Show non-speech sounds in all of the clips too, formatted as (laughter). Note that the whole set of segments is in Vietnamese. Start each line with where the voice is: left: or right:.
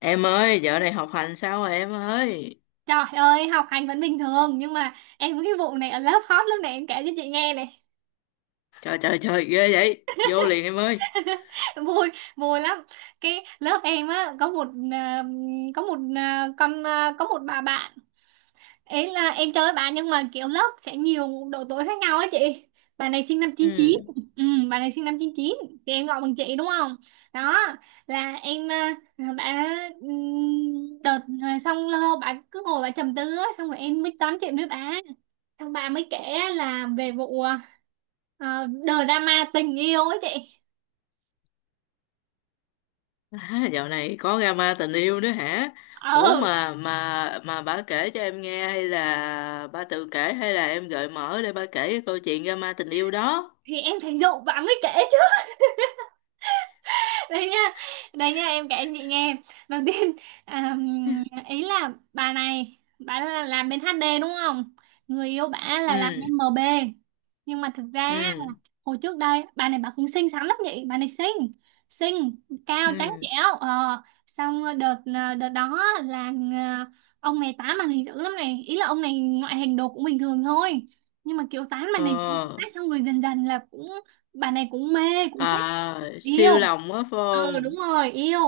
left: Em ơi, dạo này học hành sao rồi em ơi?
right: Trời ơi, học hành vẫn bình thường nhưng mà em có cái vụ này ở lớp hot lúc này, em kể cho chị nghe này.
left: Trời trời trời, ghê vậy. Vô liền em ơi.
right: (laughs) Vui, vui lắm. Cái lớp em á có một à, con à, có một bà bạn. Ấy là em chơi với bà nhưng mà kiểu lớp sẽ nhiều độ tuổi khác nhau á chị. Bà này sinh năm chín
left: Ừ.
right: chín. Ừ, bà này sinh năm chín chín thì em gọi bằng chị đúng không? Đó là em à, bà đợt rồi xong lâu lâu bà cứ ngồi bà trầm tư á, xong rồi em mới tám chuyện với bà, thằng bà mới kể là về vụ ờ, drama tình yêu ấy chị.
left: À, dạo này có drama tình yêu nữa hả? Ủa
right: ờ
left: mà bà kể cho em nghe hay là bà tự kể hay là em gợi mở để bà kể cái câu chuyện drama tình yêu đó?
right: thì em thấy Dụ bà mới kể. Đấy nha, đấy nha, em kể chị nghe. Đầu tiên, à, ý là bà này bà là làm bên HD đúng không, người yêu bà là làm
left: Ừ.
right: bên MB. Nhưng mà thực ra là
left: Ừ.
right: hồi trước đây bà này bà cũng xinh xắn lắm, vậy bà này xinh xinh cao trắng
left: Ừ.
right: trẻo. Xong đợt đó là, ông này tán bà này dữ lắm này, ý là ông này ngoại hình đồ cũng bình thường thôi, nhưng mà kiểu tán bà này dữ quá,
left: Ờ.
right: xong rồi dần dần là cũng bà này cũng mê cũng thích
left: À, siêu
right: yêu.
left: lòng quá phải
right: Ừ, đúng
left: không?
right: rồi yêu.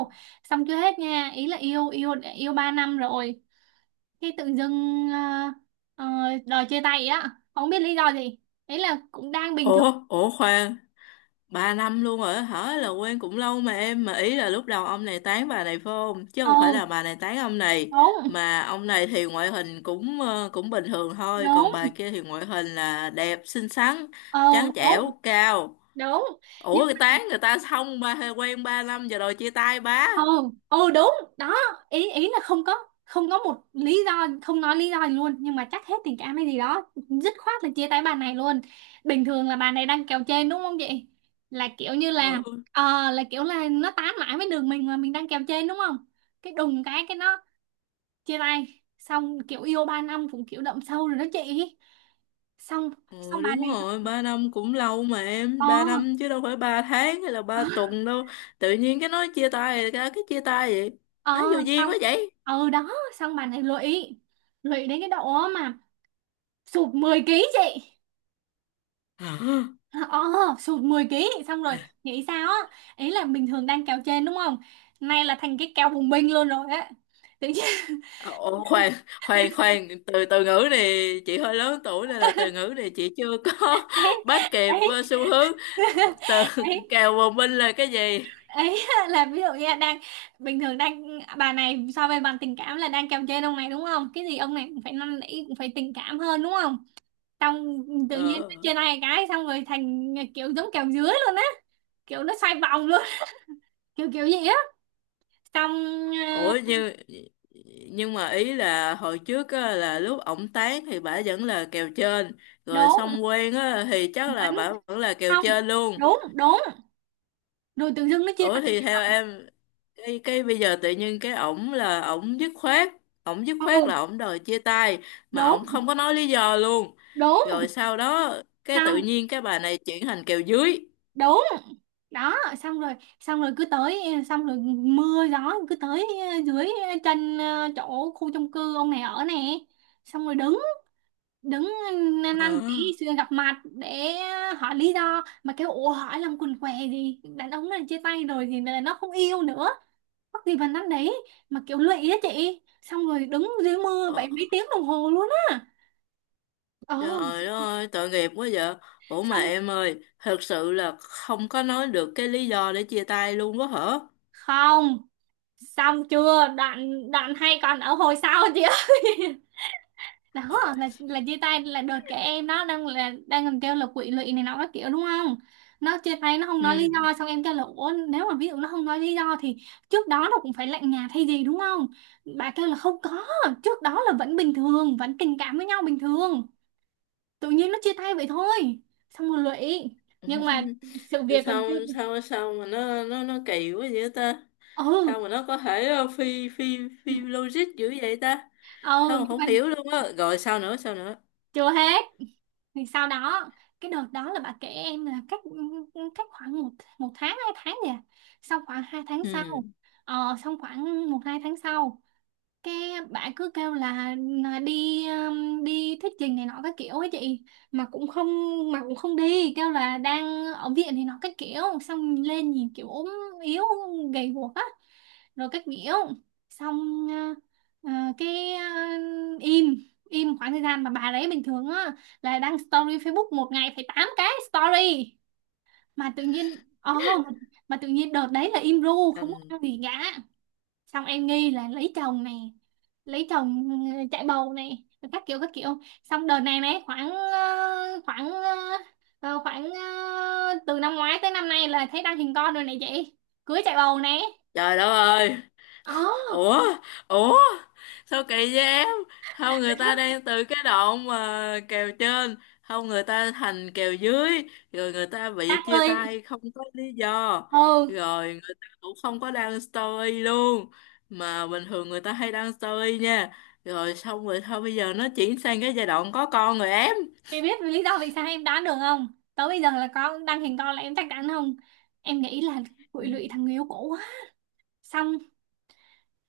right: Xong chưa hết nha, ý là yêu yêu yêu 3 năm rồi khi tự dưng ờ, đòi chia tay á, không biết lý do gì, ý là cũng đang bình thường.
left: Ủa, ủa khoan. Ba năm luôn rồi á hả, là quen cũng lâu mà em, mà ý là lúc đầu ông này tán bà này phải không, chứ không phải
right: Ừ
left: là bà này tán ông này?
right: đúng
left: Mà ông này thì ngoại hình cũng cũng bình thường thôi,
right: đúng.
left: còn bà kia thì ngoại hình là đẹp, xinh xắn,
right: Ừ
left: trắng
right: đúng
left: trẻo, cao.
right: đúng. Nhưng
left: Ủa cái tán người ta xong, ba, hay quen ba năm giờ rồi chia tay bá?
right: Ồ, ồ đúng đó. Ý ý là không có một lý do, không nói lý do gì luôn, nhưng mà chắc hết tình cảm hay gì đó, dứt khoát là chia tay bà này luôn. Bình thường là bà này đang kèo trên đúng không chị, là kiểu như là,
left: Ừ.
right: là kiểu là nó tán mãi với đường mình mà mình đang kèo trên đúng không. Cái đùng cái nó chia tay. Xong kiểu yêu 3 năm cũng kiểu đậm sâu rồi đó chị. xong
left: Ừ,
right: xong bà
left: đúng
right: này,
left: rồi, ba năm cũng lâu mà em,
right: ờ
left: ba năm chứ đâu phải ba tháng hay là ba tuần đâu. Tự nhiên cái nói chia tay, cái chia tay vậy. Nói
right: ờ
left: vô duyên
right: xong.
left: quá vậy.
right: Ừ đó, xong bà này lụy, lụy đến cái độ mà sụt 10 ký chị.
left: Hả?
right: Ờ, Sụt 10 ký xong rồi, nghĩ sao á, ý là bình thường đang kéo trên đúng không, nay là thành cái kéo bùng binh luôn rồi á, tự nhiên.
left: Ồ, khoan khoan khoan, từ từ ngữ này chị hơi lớn tuổi, nên là từ ngữ này chị chưa có
right: (laughs) Ấy,
left: (laughs) bắt kịp
right: ấy,
left: xu hướng. Từ
right: ấy.
left: (laughs) kèo bồng binh là cái gì?
right: Ấy là ví dụ như là đang, bình thường đang bà này so với bạn tình cảm là đang kéo trên ông này đúng không, cái gì ông này cũng phải năn nỉ cũng phải tình cảm hơn đúng không. Xong tự nhiên nó
left: ờ,
right: trên ai cái xong rồi thành kiểu giống kéo dưới luôn á, kiểu nó xoay vòng luôn. (laughs) Kiểu kiểu gì á, xong. ờ,
left: Ủa nhưng mà ý là hồi trước á, là lúc ổng tán thì bả vẫn là kèo trên. Rồi
right: Đúng,
left: xong quen á thì chắc
right: vẫn,
left: là bả vẫn là kèo
right: không,
left: trên luôn.
right: đúng đúng, rồi tự dưng nó chia tay
left: Ủa thì theo em, cái bây giờ tự nhiên cái ổng là ổng dứt khoát, ổng dứt
right: nhau
left: khoát
right: luôn.
left: là ổng đòi chia tay mà
right: Đúng
left: ổng không có nói lý do luôn.
right: đúng.
left: Rồi sau đó cái
right: Xong
left: tự nhiên cái bà này chuyển thành kèo dưới.
right: đúng đó, xong rồi, xong rồi cứ tới, xong rồi mưa gió cứ tới, dưới chân, chỗ khu chung cư ông này ở nè, xong rồi đứng, đứng, năn năn
left: Ờ.
right: chỉ xưa gặp mặt để hỏi lý do, mà kêu ủa hỏi làm quần què gì, đàn ông này chia tay rồi thì là nó không yêu nữa, mắc gì vào năn đấy, mà kiểu lụy á chị, xong rồi đứng dưới mưa vậy
left: Ờ,
right: mấy tiếng đồng hồ luôn á. ờ
left: trời ơi tội nghiệp quá vậy. Ủa mà
right: xong
left: em ơi, thật sự là không có nói được cái lý do để chia tay luôn quá hả?
right: không Xong chưa đoạn, đoạn hay còn ở hồi sau chị ơi. (laughs) Đó là chia tay là đợt cái em đó đang là đang còn kêu là quỵ lụy này nó các kiểu đúng không, nó chia tay nó không nói
left: Ừ.
right: lý do, xong em kêu là ủa nếu mà ví dụ nó không nói lý do thì trước đó nó cũng phải lạnh nhạt hay gì đúng không. Bà kêu là không có, trước đó là vẫn bình thường vẫn tình cảm với nhau bình thường, tự nhiên nó chia tay vậy thôi, xong rồi lụy. Nhưng
left: (laughs)
right: mà sự việc còn
left: sao
right: chưa.
left: sao sao mà nó kỳ quá vậy ta?
right: Ừ,
left: Sao mà nó có thể phi phi phi logic dữ vậy ta?
right: ừ.
left: Không,
right: Nhưng
left: không
right: mà
left: hiểu luôn á. Rồi sao nữa, sao nữa?
right: chưa hết. Thì sau đó cái đợt đó là bà kể em là cách, cách khoảng một, một tháng hai tháng gì. Sau khoảng 2 tháng
left: Ừ,
right: sau, xong khoảng một hai tháng sau cái bạn cứ kêu là đi đi thuyết trình này nọ các kiểu ấy chị, mà cũng không, mà cũng không đi, kêu là đang ở viện này nọ các kiểu, xong lên nhìn kiểu ốm yếu gầy guộc á rồi các kiểu. Xong ờ, ờ, cái ờ, Im im khoảng thời gian mà bà đấy bình thường á là đăng story Facebook một ngày phải 8 cái story, mà tự nhiên ồ, mà tự nhiên đợt đấy là im ru không có
left: đừng.
right: đăng gì cả. Xong em nghi là lấy chồng này, lấy chồng. Ừ, chạy bầu này rồi các kiểu các kiểu. Xong đợt này này khoảng từ năm ngoái tới năm nay là thấy đăng hình con rồi này chị, cưới chạy bầu này.
left: Trời đất ơi.
right: Ồ,
left: Ủa, ủa, sao kỳ vậy em? Không,
right: vậy
left: người ta
right: thôi.
left: đang từ cái đoạn mà kèo trên, không, người ta thành kèo dưới, rồi người ta
right: Đăng
left: bị chia
right: ơi.
left: tay không có lý do,
right: Ừ,
left: rồi người ta cũng không có đăng story luôn, mà bình thường người ta hay đăng story nha. Rồi xong rồi thôi, bây giờ nó chuyển sang cái giai đoạn có con rồi em.
right: chị biết lý do vì sao em đoán được không, tới bây giờ là có đăng hình con là em chắc chắn không, em nghĩ là
left: Ừ.
right: quỵ lụy thằng người yêu cũ á. Xong,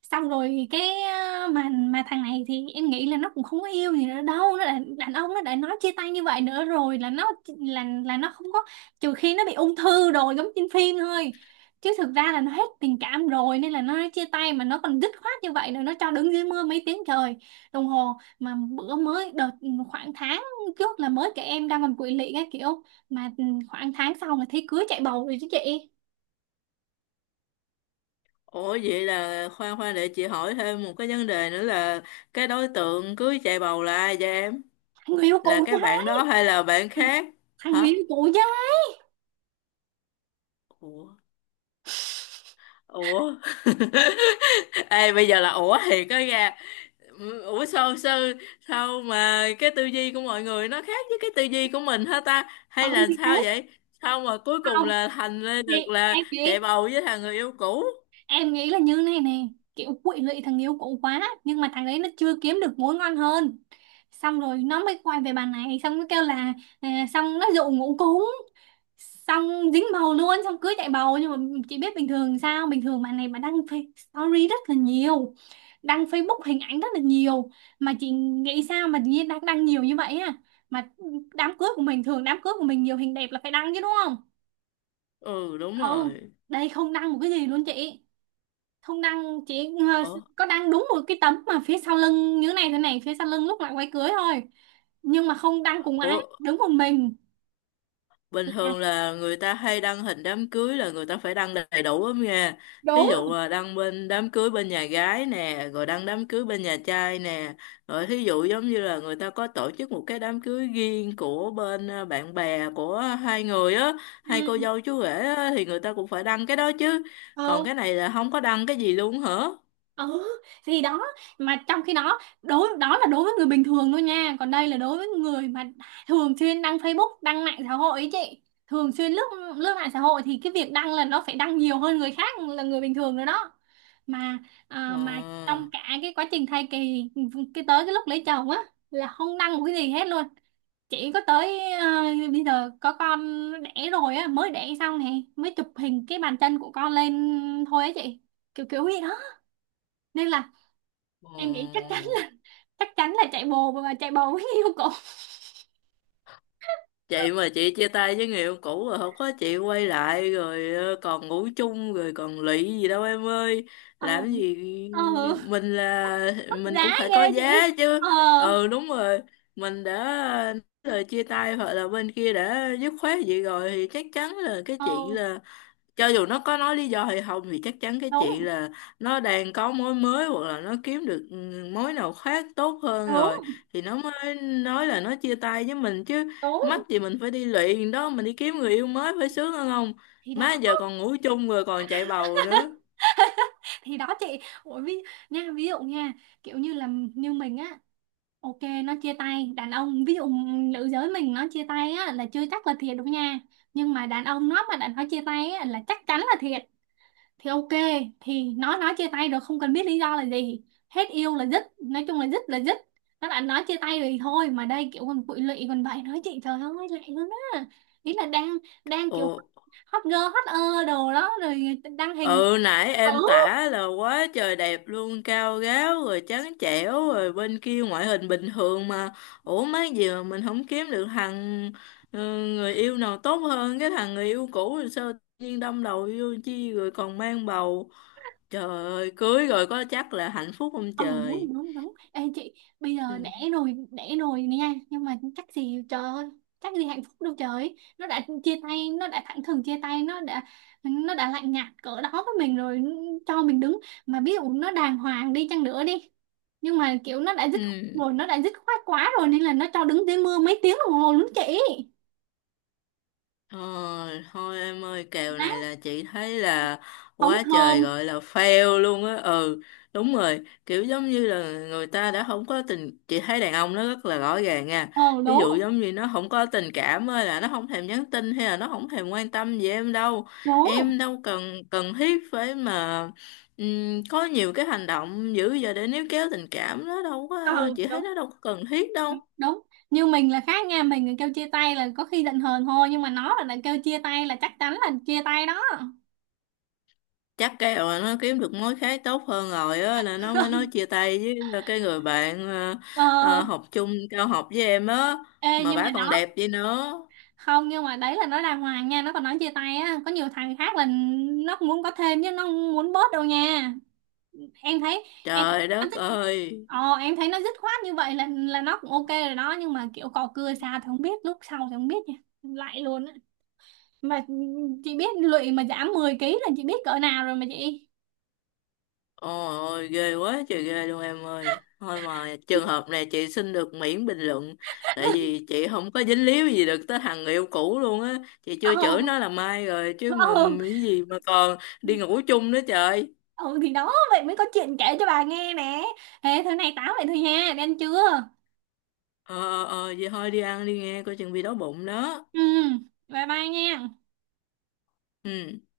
right: xong rồi cái mà thằng này thì em nghĩ là nó cũng không có yêu gì nữa đâu, nó đã, đàn ông nó đã nói chia tay như vậy nữa rồi là nó, là nó không có, trừ khi nó bị ung thư rồi giống trên phim thôi, chứ thực ra là nó hết tình cảm rồi nên là nó nói chia tay mà nó còn dứt khoát như vậy rồi, nó cho đứng dưới mưa mấy tiếng trời đồng hồ. Mà bữa mới đợt khoảng tháng trước là mới kể em đang còn quỵ lị cái kiểu, mà khoảng tháng sau là thấy cưới chạy bầu rồi chứ chị.
left: Ủa vậy là, khoan khoan để chị hỏi thêm một cái vấn đề nữa là cái đối tượng cưới chạy bầu là ai vậy em?
right: Thằng người yêu
left: Là
right: cũ chứ.
left: cái bạn đó hay là bạn khác?
right: Thằng
left: Hả?
right: người yêu cũ chứ.
left: Ủa, ủa. (laughs) Ê bây giờ là, ủa thiệt đó nha. Ủa sao, sao mà cái tư duy của mọi người nó khác với cái tư duy của mình hả ta, hay
right: Ừ
left: là
right: thì thế.
left: sao vậy? Sao mà cuối cùng là thành lên
right: Thì
left: được là
right: em
left: chạy
right: nghĩ,
left: bầu với thằng người yêu cũ?
right: là như này này, kiểu quỵ lụy thằng yêu cũ quá nhưng mà thằng ấy nó chưa kiếm được mối ngon hơn, xong rồi nó mới quay về bà này, xong nó kêu là xong nó dụ ngủ cúng, xong dính bầu luôn, xong cưới chạy bầu. Nhưng mà chị biết bình thường sao, bình thường bà này bà đăng story rất là nhiều, đăng Facebook hình ảnh rất là nhiều, mà chị nghĩ sao mà nhiên đăng đăng nhiều như vậy mà đám cưới của mình thường đám cưới của mình nhiều hình đẹp là phải đăng chứ đúng không.
left: Ừ đúng
right: Ừ.
left: rồi.
right: Đây không đăng một cái gì luôn chị, không đăng chỉ
left: Ủa,
right: có đăng đúng một cái tấm mà phía sau lưng như thế này thế này, phía sau lưng lúc lại quay cưới thôi, nhưng mà không đăng cùng ai
left: ủa,
right: đứng một mình.
left: bình
right: Là
left: thường là người ta hay đăng hình đám cưới, là người ta phải đăng đầy đủ lắm nha. Thí dụ
right: đúng.
left: là đăng bên đám cưới bên nhà gái nè, rồi đăng đám cưới bên nhà trai nè, rồi thí dụ giống như là người ta có tổ chức một cái đám cưới riêng của bên bạn bè của hai người á, hai cô
right: Ừ.
left: dâu chú rể á, thì người ta cũng phải đăng cái đó chứ. Còn
right: Ừ.
left: cái này là không có đăng cái gì luôn hả?
right: Ừ thì đó, mà trong khi đó đối đó là đối với người bình thường thôi nha, còn đây là đối với người mà thường xuyên đăng Facebook đăng mạng xã hội ấy chị, thường xuyên lướt, lướt mạng xã hội thì cái việc đăng là nó phải đăng nhiều hơn người khác là người bình thường rồi đó. mà
left: Ờ.
right: mà trong cả cái quá trình thai kỳ cái tới cái lúc lấy chồng á là không đăng một cái gì hết luôn, chỉ có tới bây giờ có con đẻ rồi á mới đẻ xong này mới chụp hình cái bàn chân của con lên thôi á chị, kiểu kiểu gì đó, nên là
left: Ờ,
right: em nghĩ chắc chắn, chắc chắn là chạy bồ, mà chạy bồ mới yêu cổ.
left: chị mà chị chia tay với người yêu cũ rồi, không có chị quay lại rồi còn ngủ chung rồi còn lụy gì đâu em ơi.
right: Ờ,
left: Làm gì.
right: ừ
left: Mình là,
right: mất
left: mình
right: giá
left: cũng phải có
right: ghê chị.
left: giá chứ.
right: ờ
left: Ừ đúng rồi. Mình đã nói lời chia tay, hoặc là bên kia đã dứt khoát vậy rồi, thì chắc chắn là cái chuyện
right: ờ
left: là, cho dù nó có nói lý do hay không, thì chắc chắn cái chuyện
right: Đúng
left: là nó đang có mối mới, hoặc là nó kiếm được mối nào khác tốt hơn rồi,
right: đúng
left: thì nó mới nói là nó chia tay với mình chứ. Mắc
right: đúng,
left: gì mình phải đi luyện đó, mình đi kiếm người yêu mới phải sướng hơn không?
right: thì
left: Má,
right: đó,
left: giờ còn ngủ chung rồi còn chạy bầu nữa.
right: thì đó chị. Ủa, ví, nha ví dụ nha, kiểu như là như mình á, ok nó chia tay, đàn ông ví dụ nữ giới mình nó chia tay á là chưa chắc là thiệt đâu nha, nhưng mà đàn ông nó mà đã nó chia tay á là chắc chắn là thiệt, thì ok thì nói chia tay rồi không cần biết lý do là gì, hết yêu là dứt, nói chung là dứt là dứt, nó đã nói chia tay rồi thôi, mà đây kiểu còn bụi lụy còn vậy nói chị trời ơi lẹ luôn á. Ý là đang, đang
left: Ồ.
right: kiểu hot girl hot đồ đó rồi đăng hình.
left: Ừ nãy
right: Ừ.
left: em tả là quá trời đẹp luôn, cao ráo rồi trắng trẻo, rồi bên kia ngoại hình bình thường mà. Ủa mấy gì mà mình không kiếm được thằng, ừ, người yêu nào tốt hơn cái thằng người yêu cũ, rồi sao tự nhiên đâm đầu vô chi rồi còn mang bầu. Trời ơi cưới rồi có chắc là hạnh phúc không
right: Ờ
left: trời.
right: đúng đúng đúng. Ê chị bây giờ
left: Ừ.
right: đẻ rồi nha, nhưng mà chắc gì trời ơi, chắc gì hạnh phúc đâu trời. Nó đã chia tay, nó đã thẳng thừng chia tay, nó đã, nó đã lạnh nhạt cỡ đó với mình rồi. Ừ, Cho mình đứng, mà ví dụ nó đàng hoàng đi chăng nữa đi, nhưng mà kiểu nó đã dứt
left: Ừ.
right: rồi, nó đã dứt khoát quá rồi, nên là nó cho đứng dưới mưa mấy tiếng đồng hồ luôn chị.
left: Ờ, thôi em ơi, kèo
right: Má,
left: này là chị thấy là
right: không
left: quá trời,
right: thơm.
left: gọi là fail luôn á. Ừ đúng rồi. Kiểu giống như là người ta đã không có tình, chị thấy đàn ông nó rất là rõ ràng nha.
right: Ờ
left: Ví
right: đúng
left: dụ giống như nó không có tình cảm ơi, là nó không thèm nhắn tin, hay là nó không thèm quan tâm gì em đâu.
right: đúng.
left: Em đâu cần, cần thiết phải mà có nhiều cái hành động dữ giờ để níu kéo tình cảm, nó đâu có.
right: Ừ
left: Chị thấy
right: đúng
left: nó đâu có cần thiết
right: đúng
left: đâu.
right: đúng. Như mình là khác nha, mình là kêu chia tay là có khi giận hờn thôi, nhưng mà nó là đã kêu chia tay là chắc chắn là chia tay đó.
left: Chắc cái rồi nó kiếm được mối khác tốt hơn rồi á, là nó mới nói
right: (laughs)
left: chia tay với cái người bạn,
right: Ờ.
left: học chung cao học với em á.
right: Ê
left: Mà
right: nhưng mà
left: bả còn
right: nó,
left: đẹp vậy nữa.
right: không nhưng mà đấy là nó đàng hoàng nha, nó còn nói chia tay á có nhiều thằng khác là nó cũng muốn có thêm chứ nó không muốn bớt đâu nha. Em thấy, em
left: Trời
right: anh
left: đất
right: thích.
left: ơi.
right: Em thấy nó dứt khoát như vậy là nó cũng ok rồi đó, nhưng mà kiểu cò cưa xa thì không biết, lúc sau thì không biết nha, lại luôn á mà. Chị biết lụy mà giảm 10 ký là chị biết cỡ nào rồi mà chị.
left: Ôi ôi ghê, quá trời ghê luôn em ơi. Thôi mà trường hợp này chị xin được miễn bình luận, tại vì chị không có dính líu gì được tới thằng người yêu cũ luôn á, chị
right: Ờ.
left: chưa chửi nó là mai rồi chứ mà.
right: Ừ.
left: Cái gì mà còn đi ngủ chung nữa trời.
right: Ừ thì đó vậy mới có chuyện kể cho bà nghe nè, thế thế này tám vậy thôi nha, đi ăn trưa.
left: Ờ. Ờ vậy thôi đi ăn đi nghe, coi chừng bị đói bụng đó.
right: Ừ, bye bye nha.
left: Ừ.